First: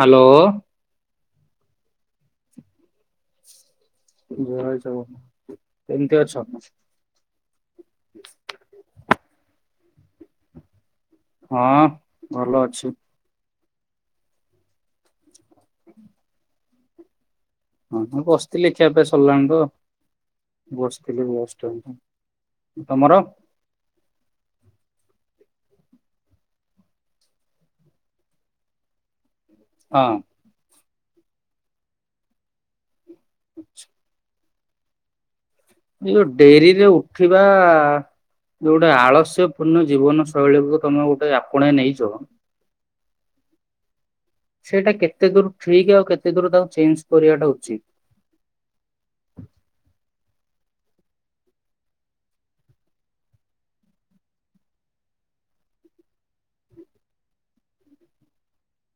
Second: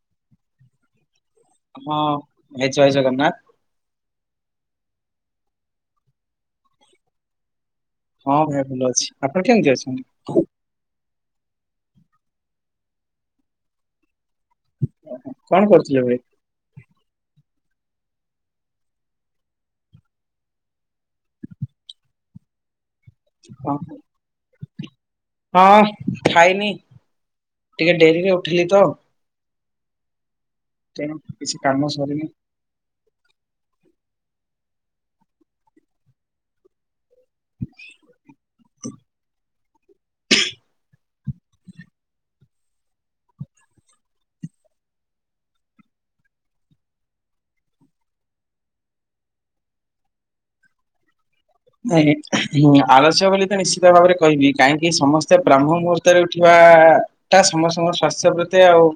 Hello. ହଁ ଭାଇ ଜୟ ଜଗନ୍ନାଥ। ଜୟ ଜଗନ୍ନାଥ କେମିତି ଅଛ? ହଁ ଭାଇ ଭଲ ଅଛି ଆପଣ କେମିତି ଅଛନ୍ତି? ହଁ ଭଲ ଅଛି। କଣ କରୁଥିଲେ ଭାଇ? ହଁ ମୁଁ ବସିଥିଲି ଖିଆପିଆ ସରିଲାଣି ତ ବସିଥିଲି ବସ ଷ୍ଟାଣ୍ଡ କଣ ହଁ ଖାଇନି ଟିକେ ଡେରିରେ ଉଠିଲି ତ ହଁ। ତେଣୁ କିଛି କାମ ସରିନି। ଆଛା। ଏ ଯୋଉ ଡେରିରେ ଉଠିବା ଯୋଉ ଗୋଟେ ଆଳସ୍ୟ ପୂର୍ଣ୍ଣ ଜୀବନ ଶୈଳୀକୁ ତମେ ଗୋଟେ ଆପଣେଇ ନେଇଛ। ସେଇଟା କେତେ ଦୂର ଠିକ୍ ଆଉ କେତେ ଦୂର ତାକୁ ଚେଞ୍ଜ୍ କରିବାଟା ଉଚିତ୍। ନଁ ଆଲସ୍ୟ ବୋଲି ତ ନିଶ୍ଚିତ ଭାବରେ କହିବି କାହିଁକି ସମସ୍ତେ ବ୍ରହ୍ମ ମୁହୂର୍ତ୍ତରେ ଉଠିବା ଟା ସମସ୍ତଙ୍କ ସ୍ଵାସ୍ଥ୍ୟ ପ୍ରତି ଆଉ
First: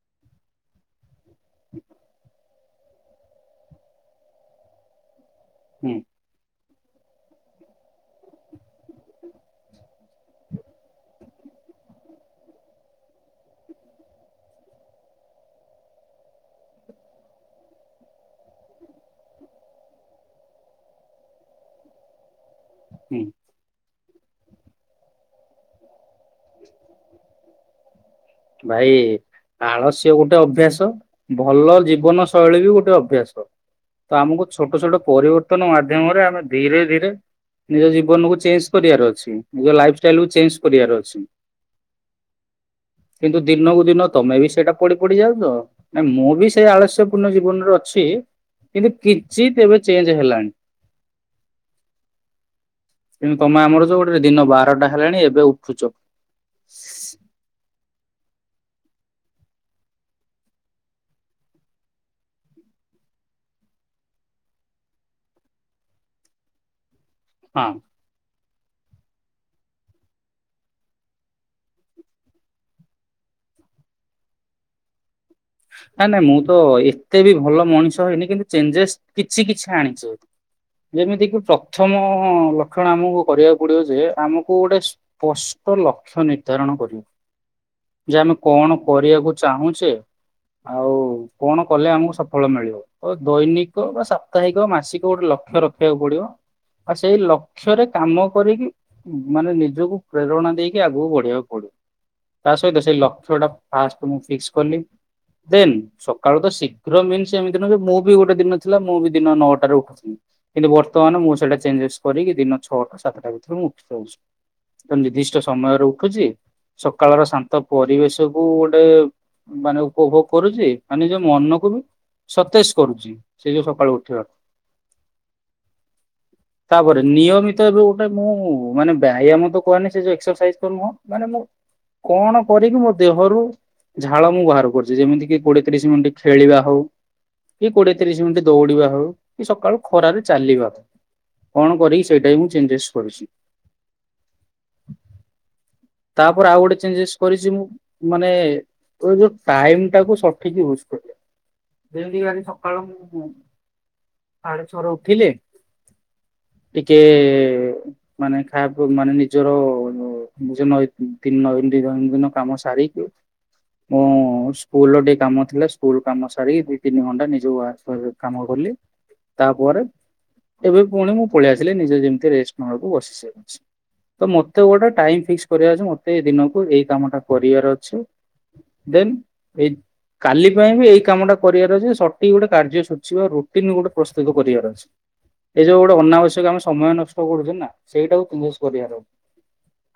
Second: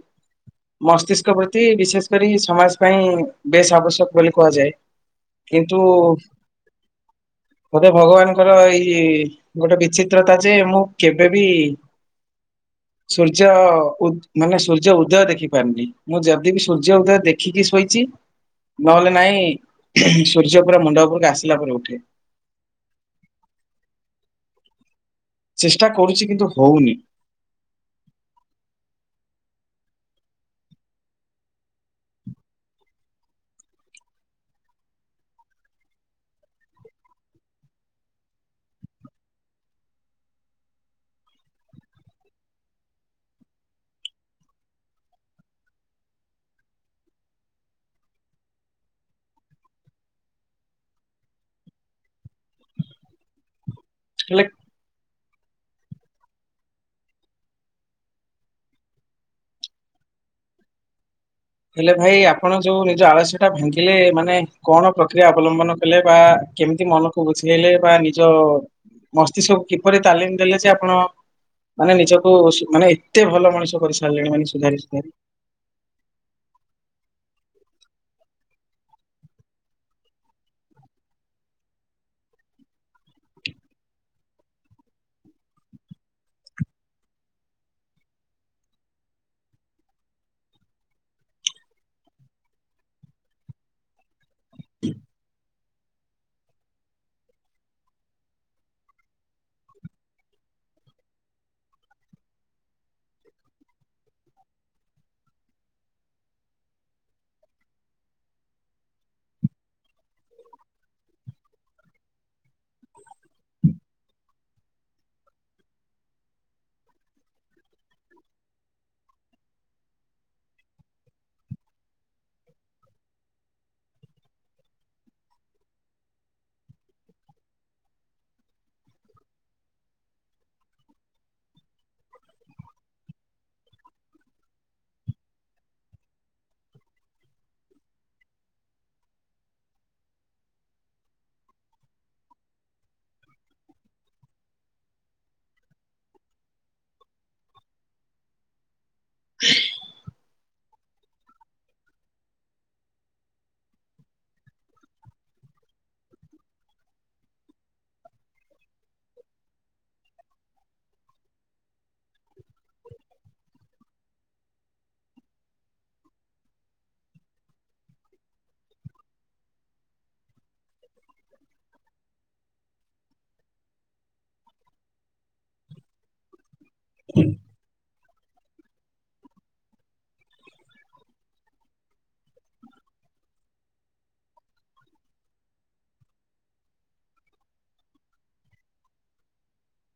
ମସ୍ତିଷ୍କ ପ୍ରତି ବିଶେଷ କରି ସମାଜ ପାଇଁ ବେଶ ଆବଶ୍ୟକ ବୋଲି କୁହାଯାଏ। କିନ୍ତୁ ହୁଁ ବୋଧେ ଭଗବାନଙ୍କର ଏଇ ଗୋଟେ ବିଚିତ୍ରତା ଯେ ମୁଁ କେବେବି ସୂର୍ଯ୍ୟ ଉ ମାନେ ସୂର୍ଯ୍ୟ ଉଦୟ ଦେଖି ପାରୁନି ମୁଁ ଯଦି ବିି ସୂର୍ଯ୍ୟ ଉଦୟ ଦେଖିକି ଶୋଇଛି। ନହେଲେ ନାଇଁ ସୂର୍ଯ୍ୟ ପୁରା ମୁଣ୍ଡ ଉପରକୁ ଆସିଲା ପରେ ଉଠେ। ହୁଁ। ଚେଷ୍ଟା କରୁଛି କିନ୍ତୁ ହଉନି ଭାଇ ଆଳସ୍ୟ ଗୋଟେ ଅଭ୍ୟାସ ଭଲ ଜୀବନ ଶୈଳୀ ବି ଗୋଟେ ଅଭ୍ୟାସ ତ ଆମକୁ ଛୋଟ ଛୋଟ ପରିବର୍ତ୍ତନ ମାଧ୍ୟମରେ ଆମେ ଧୀରେ ଧୀରେ ନିଜ ଜୀବନ କୁ ଚେଞ୍ଜ କରିବାର ଅଛି ନିଜ ଲାଇଫ ଷ୍ଟାଇଲ କୁ ଚେଞ୍ଜ କରିବାର ଅଛି। କିନ୍ତୁ ଦିନକୁ ଦିନ ତମେ ବି ସେଇଟା ପଡି ପଡିଯାଉ ତ ନା ମୁଁ ବି ସେଇ ଆଳସ୍ୟ ପୂର୍ଣ୍ଣ ଜୀବନରେ ଅଛି। କିନ୍ତୁ କିଛି ତେବେ ଚେଞ୍ଜ ହେଲାଣି କିନ୍ତୁ ତମେ ଆମର ଯୋଉ ଗୋଟେ ହେଲେ ଦିନ ବାରଟା ହେଲାଣି ଏବେ ଏବେ ଉଠୁଛ। ହେଲେ ଭାଇ ଆପଣ ଯୋଉ ନିଜ ଆଳସ୍ୟ ଟା ଭାଙ୍ଗିଲେ ମାନେ କଣ ପ୍ରକ୍ରିୟା ଅବଲମ୍ବନ କଲେ ବା କେମିତି ମନକୁ ହଁ ବୁଝେଇଲେ ବା ନିଜ ମସ୍ତିଷ୍କକୁ କିପରି ତାଲିମ ଦେଲେ ଯେ ଆପଣ ମାନେ ନିଜକୁ ମାନେ ଏତେ ଭଲ ମଣିଷ କରି ସାରିଲେଣି ମାନେ ସୁଧାରି ସୁଧାରି ନାଇଁ ନାଇଁ ମୁଁ ତ ଏତେ ବି ଭଲ ମଣିଷ ହେଇନି କିନ୍ତୁ ଚେଞ୍ଜେସ୍ କିଛି କିଛି ଆଣିଛି। ଯେମିତିକି ପ୍ରଥମ ଲକ୍ଷଣ ଆମକୁ କରିବାକୁ ପଡିବ ଯେ ଆମକୁ ଗୋଟେ ତ ଲକ୍ଷ୍ୟ ନିର୍ଦ୍ଧାରଣ କରିବ ଯେ ଆମେ କଣ କରିବାକୁ ଚାହୁଁଛେ। ଆଉ କଣ କଲେ ଆମକୁ ସଫଳ ମିଳିବ ତ ଦୈନିକ ବା ସାପ୍ତାହିକ ମାସିକ ଗୋଟେ ଲକ୍ଷ ଲକ୍ଷ୍ୟ ରଖିବାକୁ ପଡିବ। ଆଉ ସେଇ ଲକ୍ଷ୍ୟରେ କାମ କରିକି ମାନେ ନିଜକୁ ପ୍ରେରଣା ଦେଇକି ଆଗକୁ ବଢେଇବାକୁ ପଡିବ। ତା ସହିତ ସେଇ ଲକ୍ଷ୍ୟ ଟା ଫାଷ୍ଟ ମୁଁ ଫିକ୍ସ କଲି। ଦେନ୍ ସକାଳୁ ତ ଶୀଘ୍ର ମିନ୍ସ୍ ଏମିତି ନ ଯେ ମୁଁ ବି ଗୋଟେ ଦିନ ଥିଲା ମୁଁ ବି ଦିନ ନଅଟାରେ ଉଠୁଥିଲି। କିନ୍ତୁ ବର୍ତ୍ତମାନ ମୁଁ ସେଇଟା ଚେଞ୍ଜେସ୍ କରିକି ଦିନ ଛଅଟା ସାତଟା ଭିତରେ ମୁଁ ଉଠି ରହୁଛି। ତ ନିର୍ଦ୍ଦିଷ୍ଟ ସମୟରେ ଉଠୁଛି ସକାଳ ର ଶାନ୍ତ ପରିବେଶ କୁ ଗୋଟେ ମାନେ ଉପଭୋଗ କରୁଛି ଆ ନିଜ ମନକୁ ବି ସତେଜ କରୁଛି ସେଇ ଯୋଉ ସକାଳୁ ଉଠିବାକୁ ତାପରେ ନିୟମିତ ଏବେ ଗୋଟେ ମୁଁ ମାନେ ବ୍ୟାୟାମ୍ ତ କୁହନି ସେଉ ଏକ୍ସରସାଇଜ୍ ତ ନୁହଁ ମାନେ ମୁଁ କଣ କରିକି ମୋ ଦେହରୁ ଝାଳ ମୁଁ ବାହାର କରୁଛି। ଯେମିତି କି କୋଡିଏତିରିଶ ମିନିଟ୍ ଖେଳିବା ହଉ ଏ କୋଡିଏ ତିରିଶ ମିନିଟ୍ ଦୌଡିବା ହେଉ କି ସକାଳୁ ଖରାରେ ଚାଲିବା କଣ କରି ସେଇଟା ମୁଁ ଚେଞ୍ଜେସ୍ କରିଛି। ତାପରେ ଆଉ ଗୋଟେ ଚେଞ୍ଜେସ୍ କରିଛି ମୁଁ ମାନେ ଟାଇମ୍ ଟାକୁ ସଠିକ୍ ୟୁଜ୍ କରିବା ଯେମତି ଆଜି ସକାଳୁ ମୁଁ ସାଢେ ଛର ଉଠିଲେ ଟିକେ ମାନେ ମାନେ ନିଜର ମୁଁ ସେ ନ ତିନି ନ ଦୈନ ଦିନ କାମ ସାରିକି ମୁଁ ସ୍କୁଲ ର ଟିକେ କାମ ଥିଲା ସ୍କୁଲ କାମ ସାରିକି ଦି ତିନି ଘଣ୍ଟା ନିଜ ଶରୀର କାମ କଲି ତାପରେ ଏବେ ପୁଣି ମୁଁ, ପଳେଇ ଆସିଲି। ନିଜ ଯେମିତି ରେଷ୍ଟ ନବାକୁ ବସିିଛି। ତ ମତେ ଗୋଟେ ଟାଇମ ଫିକ୍ସ କରିବା ଅଛି। ମତେ ଦିନକୁ ଏଇ କାମ ଟା କରିଆର ଅଛି। ଦେନ୍ ଏଇ କାଲି ପାଇଁ ବି ଏଇ କାମଟା କରିଆର ଅଛି, ସଠିକ୍ ଗୋଟେ କାର୍ଯ୍ୟସୂଚୀ ବା ରୁଟିନ୍ ଗୋଟେ ପ୍ରସ୍ତୁତ କରିଆର ଅଛି। ଏ ଯୋଉ ଗୋଟେ ଅନାବଶ୍ୟକ ଆମେ ସମୟ ନଷ୍ଟ କରୁଛେ, ନା ସେଇଟାକୁ ଇନ୍ ଭେଷ କରିଆର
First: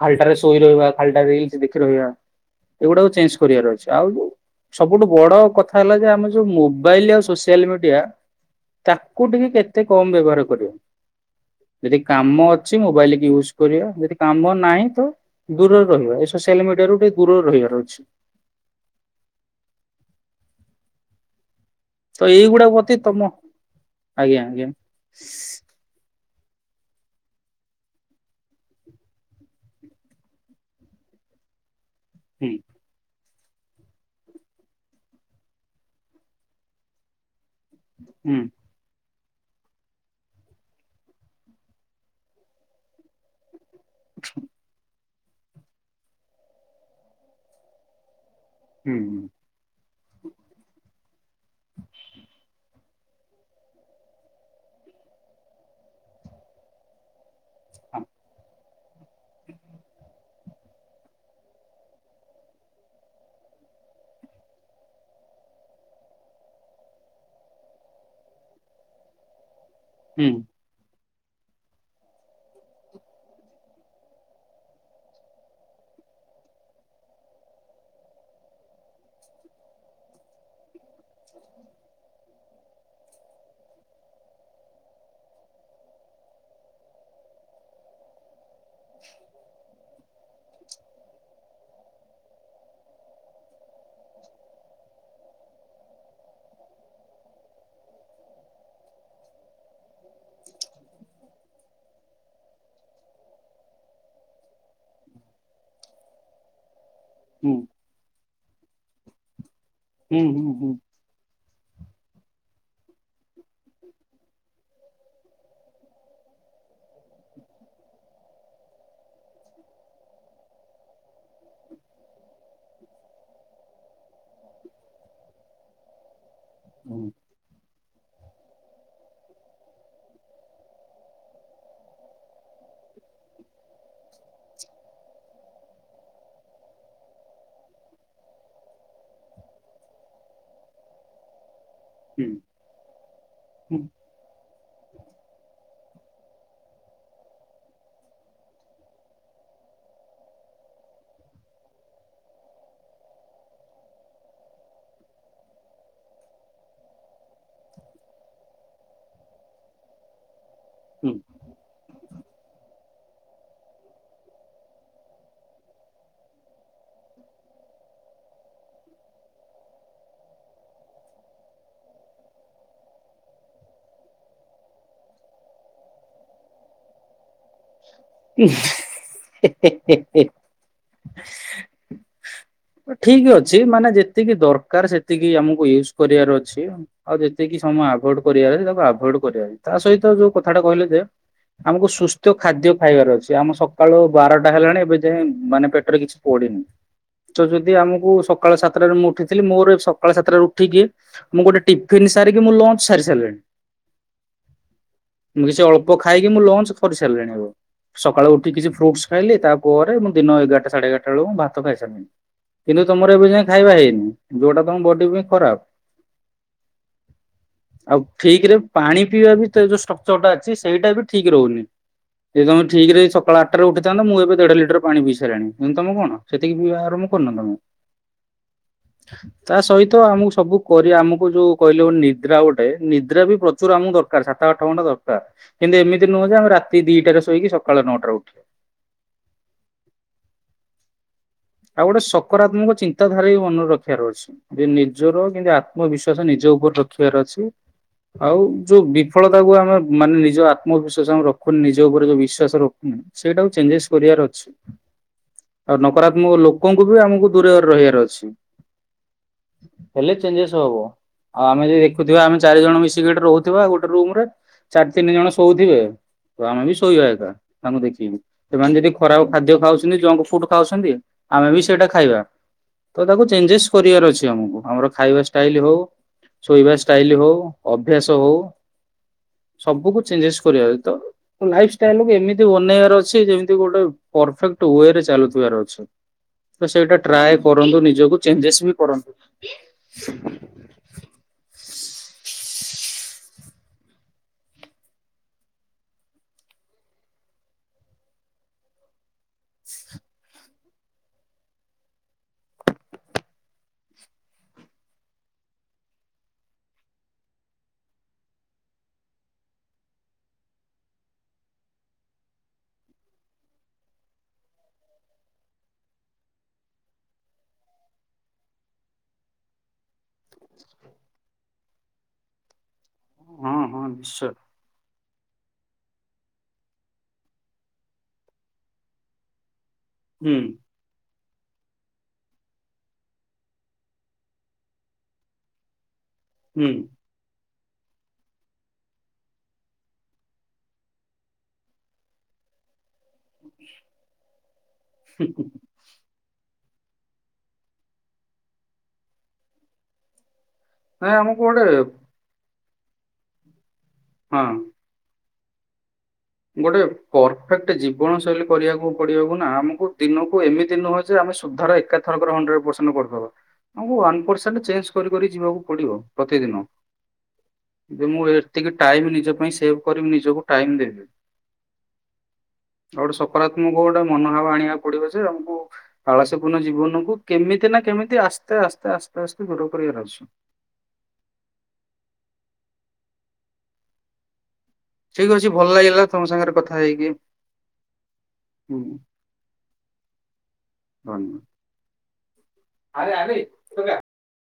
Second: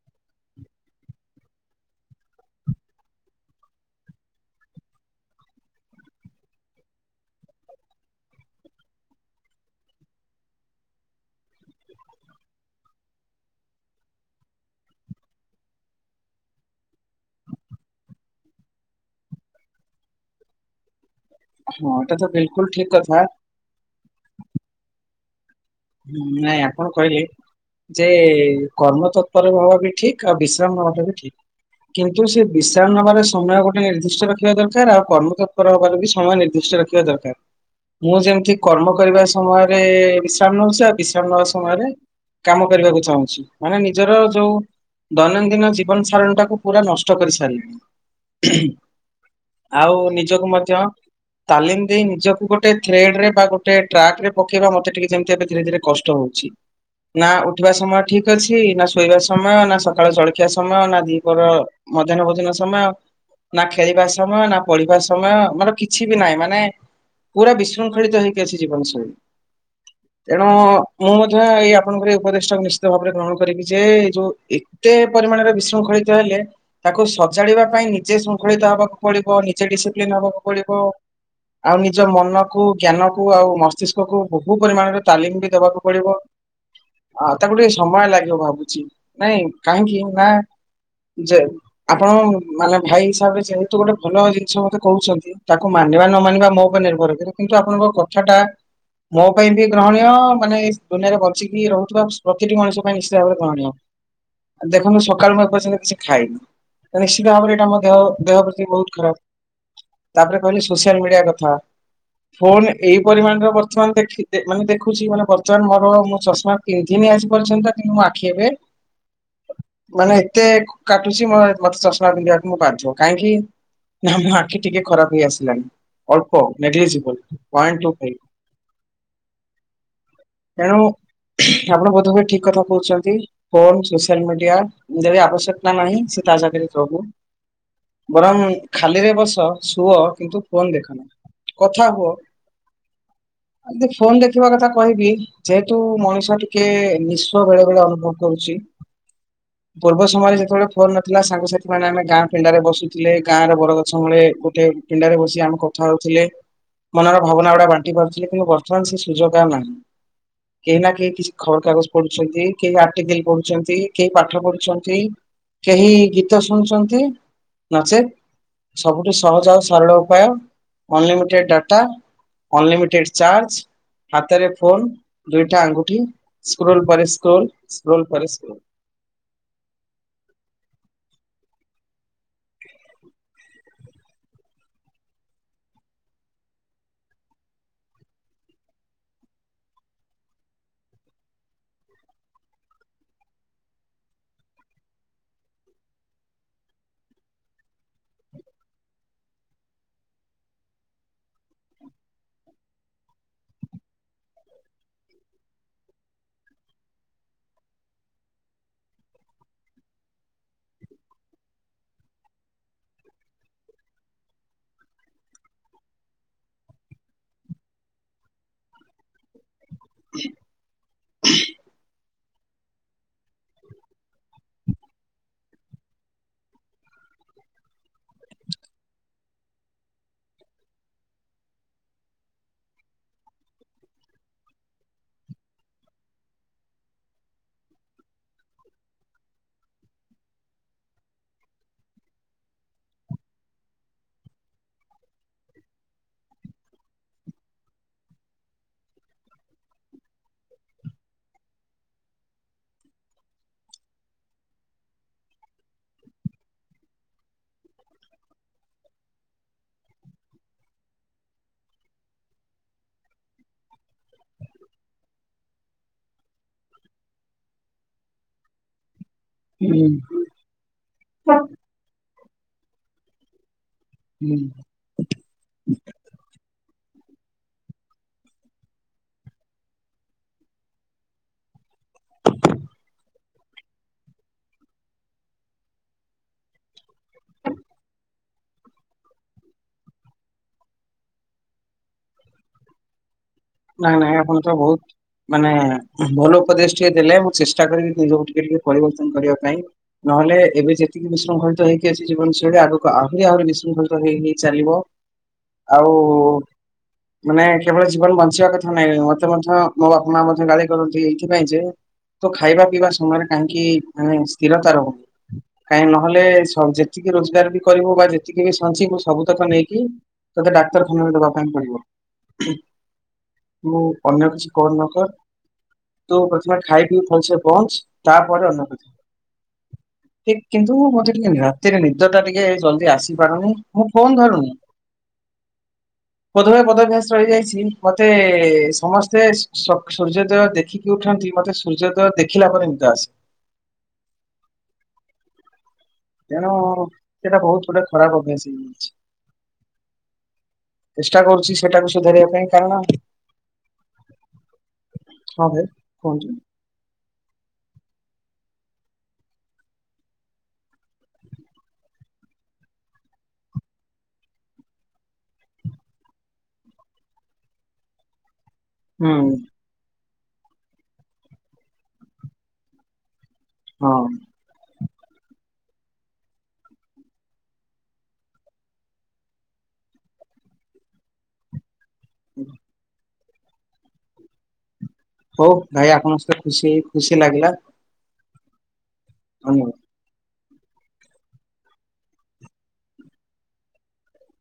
ଖାଲ୍ଟାରେ ଶୋଇ ରହିବା ଖାଲ୍ଟା ରିଲ୍ ସ ଦେଖି ରହିବା। ଏଗୁଡାକ ଚେଞ୍ଜ କରିବାର ଅଛି। ଆଉ ଯୋଉ ସବୁଠୁ ବଡ କଥା ହେଲା ଯେ, ଆମ ଯୋଉ ମୋବାଇଲ ଆଉ ସୋସିଆଲ ମିଡିଆ ତାକୁ ଟିକେ କେତେ କମ୍ ବ୍ୟବହାର କରିବ? ଯଦି କାମ ଅଛି, ମୋବାଇଲ କି ୟୁସ କରିବା, ଯଦି କାମ ନାହିଁ ତ ଦୂରରେ ରହିବା। ଏସବୁ ସୋଲ ମିଡିଆରୁ ଟିକେ ଦୂରରେ ରହିବାର ଅଛି। ହଁ ଏଟା ତ ବିଲକୁଲ ଏଇଗୁଡା ଠିକ ପ୍ରତି କଥା ତମ, ଆଜ୍ଞା ଜ୍ଞା। ନାଇଁ ଆପଣ କହିଲେ! ଯେ କର୍ମତତ୍ପର ହବା ବି ଠିକ୍। ଆଉ ବିଶ୍ରାମ ନବା ବି ଠିକ୍। କିନ୍ତୁ ସେ ହୁଁ ବିଶ୍ରାର ନବାରେ ସେ ସମୟ ଗୋଟେ ନିର୍ଦ୍ଦିଷ୍ଟ ରଖିବା ଦରକାର। ଆଉ କର୍ମତତ୍ପର ହବାରୁ ବି ସମୟ ନିର୍ଦ୍ଦିଷ୍ଟ ରଖିବା ଦରକାର। ମୁଁ ହୁଁ। ଯେମିତି କର୍ମ କରିବା ସମୟରେ-ରେ-ଏ ଛି, ବିଶ୍ରାମ ନଉଛି। ଆଉ ବିଶ୍ରାମ ନବା ସମୟରେ କାମ କରିବାକୁ ଚାହୁଁଛି। ମାନେ ନିଜର ଯୋଉ ଦୈନନ୍ଦିନ ଜୀବନସାରଣୀଟାକୁ ପୁରା ନଷ୍ଟ କରିସାରିଲେଣି। ଆଉ, ନିଜକୁ ମଧ୍ୟ ତାଲିମ ଦେଇ, ନିଜକୁ ଗୋଟେ ଥ୍ରେଡ ରେ ବା ଗୋଟେ ଟ୍ରାକ ରେ ପକେଇବା ମତେ ଟିକେ ଯେମିତି ଏବେ ଧୀରେ ଧୀରେ କଷ୍ଟ ହଉଛି । ନା ଉଠିବା ସମୟ ଠିକ୍ ଅଛି ନା, ଶୋଇବା ସମୟ ନା, ସକାଳୁ ଜଳଖିଆ ସମୟ ନା, ଦିପର ମଧ୍ୟାହ୍ନ ଭୋଜନ ସମୟ । ନା ଖେଳିବା ସମୟ ନା, ପଢିବା ସମୟ, ମାନେ କିଛି ବି ନାହିଁ ମାନେ ପୁରା ବିଶୃଙ୍ଖଳିତ ହେଇକି ଅଛି ଜୀବନ ଶୈଳୀ, ତେଣୁ ମୁଁ, ମଧ୍ୟ ଏଇ ଆପଣଙ୍କର ଏଇ ଉପଦେଷ୍ଟକୁ ନିଶ୍ଚିତ ଭାବରେ ଗ୍ରହଣ କରିବି ଯେ ଯୋଉ, ଏତେ ପରିମାଣରେ ବିଶୃଙ୍ଖଳି ଇତ ହେଲେ, ତାକୁ ସଜାଡିବା ପାଇଁ ନିଜେ ଶୃଙ୍ଖଳିତ ହବାକୁ ପଡିବ। ନିଜେ ଡିସିପ୍ଲିନ ହବାକୁ ପଡିବ । ଆଉ ନିଜ ମନକୁ, ଜ୍ଞାନକୁ, ଆଉ ମସ୍ତିଷ୍କକୁ କୁ ପରିମାଣର ତାଲିମ୍ ବି ଦବାକୁ ପଡିବ । ଆ ତାକୁ ଟିକେ ସମୟ ଲାଗିବ ଭାବୁଛି! ନାଇଁ କାହିଁକି ନା ଯେ ଆପଣ ମାନେ ଭାଇ ହିସାବରେ ଯେହେତୁ, ଗୋଟେ ଭଲ ଜିନିଷ ମତେ କହୁଛନ୍ତି। ତାକୁ ମା ଆନିବା ନ ମାନିବା ମୋ ଉପରେ ନିର୍ଭର! କିନ୍ତୁ ଆପଣଙ୍କ କଥାଟା ମୋ ପାଇଁ ବି ଗ୍ରହଣୀୟ। ମାନେ ଦୁନିଆରେ ବଞ୍ଚିକି ରହୁଥିବା ପ୍ରତିଟି ମଣିଷ ପାଇଁ ନିଶ୍ଚିତ ଭାବରେ ଗ୍ରହଣୀୟ । ଦେଖ ମୁଁ, ସକାଳୁ ମୁଁ ଏ ପର୍ଯ୍ୟନ୍ତ କିଛି ଖାଇନି? ତ ନିଶ୍ଚିତ ଭାବରେ ଏଇଟା ମ ଦେହ ଦେହ ପ୍ରତି ବହୁତ ଖରାପ! ତାପରେ କହିଲି ସୋସିଆଲ ମିଡିଆ କଥା । ଫୋନ୍ ଏଇ ପରିମାଣରେ ବର୍ ମାନ ଦେଖି ଦେ ମାନ୍ ଦେଖୁଛି, ମାନେ ବର୍ତ୍ତମାନ ମୋର ମୋ ଚଷମା ପିନ୍ଧିନି ଆଜି ପର୍ଯ୍ୟନ୍ତ! କିନ୍ତୁ ମୋ ଆଖି ଏବେ ମାନେ ଏତେ କାଟୁଛି। ମ ମତେ ଚଷମା ପିନ୍ଧିବାକୁ ମୁଁ ବାଧ୍ୟ। କାହିଁକି? ନା ମୋ ଆଖି ଟିକେ ଖରାପ ହେଇଆସିଲାଣି। ଅଳ୍ପ ନେଗ୍ଲିଯିବୁଲ ପଏଣ୍ଟ ଟୁ ଫାଇଫ୍। ଏଣୁ । ଆପଣ ବୋଧ ହୁଏ! ଠିକ୍ କଥା କହୁଛନ୍ତି। ଫୋନ୍ ସୋସିଆଲ ମିଡିଆ ଯେବେ ଆବଶ୍ୟକତା ନାହିଁ, ସେ ତା ସାଥିରେ ଚବୁ ବରଂ ଖାଲିରେ ବସ, ଶୁଅ, କିନ୍ତୁ ଫୋନ୍ ଦେଖ ନା । କଥା ହୁଅ, ଅଦି ଫୋନ୍ ଦେଖିବା କଥା କହିବି ଯେହେତୁ, ମଣିଷ ଟିକେ ନିଶ୍ୱ ବେଳେ ବେଳେ ଅନୁଭବ କରୁଛି ପୂର୍ବ ସମୟରେ ଯେତେବେଳେ ଫୋନ୍ ନଥିଲା ସାଙ୍ଗସାଥି ମାନେ ଆମେ ଗାଁ ଫିଣ୍ଡାରେ ବସୁଥିଲେ। ଗାଁରେ ବରଗଛ ମୁଳେ ଗୋଟେ ପିଣ୍ଡାରେ ବସି ଆମେ କଥା ହଉଥିଲେ। ମନର ଭାବନା ଗୁଡା ବାନ୍ [unintelligible] ବର୍ତ୍ତମାନ ସେ ସୁଯୋଗ ଆଉ ନାହିଁ । କେଇ ନା କେ କିଛି ଖର୍ କାଗଜ ପଢୁଛନ୍ତି କେହି ଆର୍ଟିକଲ ପଢୁଛନ୍ତି କେହି ପାଠ ପଢୁଛନ୍ତି । କେହି ଗୀତ ଶୁଣୁଛନ୍ତି ନାଚେ । ସବୁଠୁ ସହଜ ଆଉ ସରଳ ଉପାୟ ଅନଲିମିଟେଡ ଡାଟା । Unlimited charge. ହାତରେ ଫୋନ ଦୁଇଟା ଆଙ୍ଗୁଠି ସ୍କ୍ରୋଲ ପରେ ସ୍କ୍ରୋଲ । ସ୍କ୍ରୋଲ ପରେ ସ୍କ୍ରୋଲ । ଠିକ ଅଛି ମାନେ ଯେତିକି ଦରକାର ସେତିକି ଆମକୁ ୟୁଜ କରିବାର ଅଛି ଆଉ ଯେତିକି ସ ମୁଁ ଆଭଅଡ କରିଆରେ ଅଛି ତାକୁ ଆଭଅଡ କରିବା ଅଛି ତା ସହି ଯୋଉ କଥାଟା କହିଲ ଯେ ଆମକୁ ସୁସ୍ଥ ଖାଦ୍ୟ ଖାଇବାର ଅଛି ଆମ ସକାଳୁ ବାରଟା ହେଲାଣି ଏବେ ଯାଏଁ ମାନେ ପେଟରେ କିଛି ପଡିିନି। ତ ଯଦି ଆମକୁ ସକାଳ ସାତଟରେ ମୁଁ ଉଠିଥିଲି ମୋର ସକାଳ ସାତଟାରୁ ଉଠିକି ମୁଁ ଗୋଟେ ଟିଫିନ ସାରି ମୁଁ ଲଞ୍ଚ ସାରି ସାରିଲଣି । ମୁଁ କିଛି ଅଳ୍ପ ଖାଇକି ମୁଁ ଲଞ୍ଚ କରି ସାରିଲିଣି ଆଗ ସକାଳୁ ଉଠି କିଛି ଫ୍ରୁଟ୍ସ ଖାଇଲି ତା ପରେ ମୁଁ ଦିନ ଏଗାରଟା ସାଢେ ଏଗାରଟା ବେଳକୁ ମୁଁ ଭାତ ଖାଇସାରନି । କିନ୍ତୁ ତମର ଏବେ ଯାଇ ଖାଇବା ହେଇନି ଯୋଉଟା ତମ ବଡି ପାଇଁ ଖରାପ । ଆଉ ଠିକ ରେ ପାଣି ପିଇବା ଭିତରେ ଯୋଉ ଷ୍ଟ୍ରକ୍ଚର ଟା ଅଛି ସେଇଟା ବି ଠିକ୍ ରହୁନି । ଏ ତମେ ଠିକ ରେ ସକାଳ ଆଠଟାରେ ଉଠିଥାନ୍ତ ମୁଁ ଏବେ ଦେଢ଼ ଲି ଦି ଥର ପାଣି ପିଇ ସାରିଲାଣି କିନ୍ତୁ ତମେ କଣ ସେତିକି ପିଇବା ଆରମ୍ଭ କରିନ ତମେ। ତା ସହିତ ଆମକୁ ସବୁ କରିବା ଆମକୁ ଯୋଉ କହିଲେ ଗୋଟେ ନିଦ୍ରା ଗୋଟେ ନିଦ୍ରା ବି ପ୍ରଚୁର ଆମକୁ ଦ ଦରକାର ସାତ ଆଠ ଘଣ୍ଟା ଦରକାର କିନ୍ତୁ ଏମିତି ନୁହଁ ଯେ ଆମେ ରାତି ଦିଟାରେ ଶୋଇକି ସକାଳ ନଅଟାରେ ଉଠି [inaudible] ଆଉ ଗୋଟେ ସକାରାତ୍ମକ ଚିନ୍ତାଧାରା ବି ମନରେ ରଖିବାର ଅଛି ଯେ ନିଜର କେମତି ଆତ୍ମବିଶ୍ଵାସ ନିଜ ଯୌବନ ରଖିବାର ଅଛି। ଆଉ ଯୋଉ ବିଫଳତା କୁ ଆମେ ମାନେ ନିଜ ଆତ୍ମବିଶ୍ଵାସ ଆମେ ରଖୁନି ନିଜ ଉପରେ ଯୋଉ ବିଶ୍ଵାସ ରଖୁନ ସେଇଟାକୁ ଚେଞ୍ଜେସ୍ କରିବାର ଅଛି ଆଉ ନକରା ମ ଲୋକଙ୍କୁ ବି ଆମକୁ ଦୂରରେ ରହିବାର ଅଛି। ହେଲେ ଚେଞ୍ଜେସ ହବ। ଆଉ ଆମେ ଯଦି ଦେଖୁଥିବା ଆମେ ଚାରି ଜଣ ମିଶିକି ଏଠି ରହୁଥିବା ଗୋଟେ ରୁମ ରେ। ଚାରି ତିନି ଜଣ ଶୋଉଥିବେ ତ ଆମେ ବି ଶୋଇବା ଏକା ତାଙ୍କୁ ଦେଖିକି ସେମାନେ ଯଦି ଖରାପ ଖାଦ୍ୟ ହୁଁ ଖାଉଛନ୍ତି ଜଙ୍କ ଫୁଡ ଖାଉଛନ୍ତି ଆମେ ବି ସେଇଟା ଖାଇବା ତ ତାକୁ ଚେଞ୍ଜେସ୍ କରିବାର ଅଛି ହୁଁ। ଆମକୁ ଆମର ଖାଇବା ଷ୍ଟାଇଲ ହଉ ଶୋଇବା ଷ ଷ୍ଟାଇଲ ହଉ ଅଭ୍ୟାସ ହଉ ସବୁକୁ ଚେଞ୍ଜେସ କରିବାର ଅଛି ତ ଲାଇଫ ଷ ଷ୍ଟାଇଲକୁ ଏମିତି ବନେଇବାର ଅଛି ଯେମିତି ଗୋଟେ ପରଫେକ୍ଟ ୱେ ରେ ଚାଲୁଥିବାର ଅଛି। ତ ସେଇଟା ଟ୍ରାଏ କରନ୍ତୁ ନିଜକୁ ଚେଞ୍ଜେସ ବି କରନ୍ତୁ। [inaudible] ନାଇଁ ନାଇଁ ଆପଣ ତ ବହୁତ ମାନେ ଭଲ ଉପଦେଶ ଟିଏ ଦେଲେ ମୁ ଚେଷ୍ଟା କରିବି ନିଜକୁ ଟିକେ ଟିକେ ପରିବର୍ତ୍ତନ କରିବା ପାଇଁ ନ ହେଲେ ଏବେ ଯେତିକି ବିଶୃଙ୍ଖଳିତ ହେଇକି ଆସିଛି ଜୀବନଶୈଳୀ ଆଗକୁ ଆହୁରି ଆହୁରି ବିଶୃଙ୍ଖଳିତ ହେଇ ହେଇ ଚାଲିବ। ଆଉ ମାନେ କେବଳ ଜୀବନ ବଞ୍ଚି ଞ୍ଚୀବା କଥା ନାଇଁ ମତେ ମଧ୍ୟ ମୋ ବାପା ମଧ୍ୟ ଗାଳି କରନ୍ତି ଏଇଥିପାଇଁ ଯେ ତୋ ଖାଇବା ପିଇବା ସମୟରେ କାହିଁକି ଆଁ ସ୍ଥିରତା ରହୁନି କାହିଁ ନହେଲେ ସ ଯେତିକି ରୋଜଗାର ବି କରିବୁ ବା ଯେତିକି ବି ସଞ୍ଚିବୁ ସବୁତକ ନେଇକି ତତେ ଡାକ୍ତରଖାନାରେ ଦବା ପାଇଁ ପଡିବ। ହଁ ମୁଁ ହଁ ଅନ୍ୟ ନିଶ୍ଚୟ। କିଛି କର ନ କର ତୁ ପ୍ରଥମେ ଖାଇ ପିଇ ଭଲସେ ବଞ୍ଚ ତାପରେ ଅନ୍ୟ କଥା। ହୁଁ କିନ୍ କିନ୍ତୁ ମୁଁ ମଜାକ ରାତିରେ ନିଦ ଟା ଟିକେ ଜଲଦି ଆସି ପାରୁନି ମୁଁ ଫୋନ୍ ଧରୁନି। ବୋଧହୁଏ ହୁଁ ବଦଭ୍ୟାସ ରହି ଯାଇଛି ବୋଧେ ସମସ୍ତେ ସକ ସୂର୍ଯ୍ୟୋଦୟ ଦେଖିକି ଉଠନ୍ତି ମତେ ସୂର୍ଯ୍ୟୋଦୟ ଦେଖିଲା ପରେ ନିଦ ଆସେ। ହୁଁହୁଁ ହୁଁ। ତେଣୁ ସେଟା ବୋହୁତ ଗୋଟେ ଖରାପ ଅଭ୍ୟାସ ହେଇଯାଇଛି। ନାଇଁ ଚେଷ୍ଟା ଆମକୁ କରୁଚି ଗୋଟେ ସେଟାକୁ ସୁଧାରିବା ପାଇଁ କାରଣ ହଁ। ହଁ ଭାଇ କୁହନ୍ତୁ? ଗୋଟେ ପରଫେକ୍ଟ ଜୀବନ ଶୈଳୀ କରିବାକୁ ପଡିବାକୁ ନା ଆମକୁ ଦିନକୁ ଏମିତି ନୁହ ଯେ ଆ ମେ ସୁଧାର ଏକା ଥରକରେ ହଣ୍ଡରେଡ ପରସେଣ୍ଟ କରି ଆମକୁ ୱାନ୍ ପରସେଣ୍ଟ ଚେଞ୍ଜ କରି କରି ଯିବାକୁ ପଡିବ ପ୍ରତିଦିନ ଯେ ମୁଁ ଏ ଟିକେ ଟାଇମ ହୁଁ ନିଜ ପାଇଁ ସେଭ କରି ମୁଁ ନିଜକୁ ଟାଇମ ଦେବି ଆଉ ଗୋଟେ ସ ସକାରାତ୍ମକ ଗୋଟେ ହଁ। ମନୋଭାବ ଆଣିବାକୁ ପଡିବ ଯେ ଆମକୁ ଆଳସ୍ୟପୂର୍ଣ୍ଣ ଜୀବନକୁ କେମିତି ନା କେମିତି ଆସ୍ତେ ଆସ୍ତେ ଆସ୍ତେ ଆସ୍ତେ ଦୂର କରିବାର ଅଛି। [inaudible] [unintelligible] ଠିକ ଅଛି ହଉ ଭଲ ଭାଇ ଲାଗିଲା ଆପଣଙ୍କ ତମ ସହିତ ସାଙ୍ଗରେ ଖୁସି କଥା ହେଇକି, ଖୁସି ଲାଗିଲା ହୁଁ। [unintelligible] ହଁ ଆରେ ଆରେ ଏ ଟୋକା।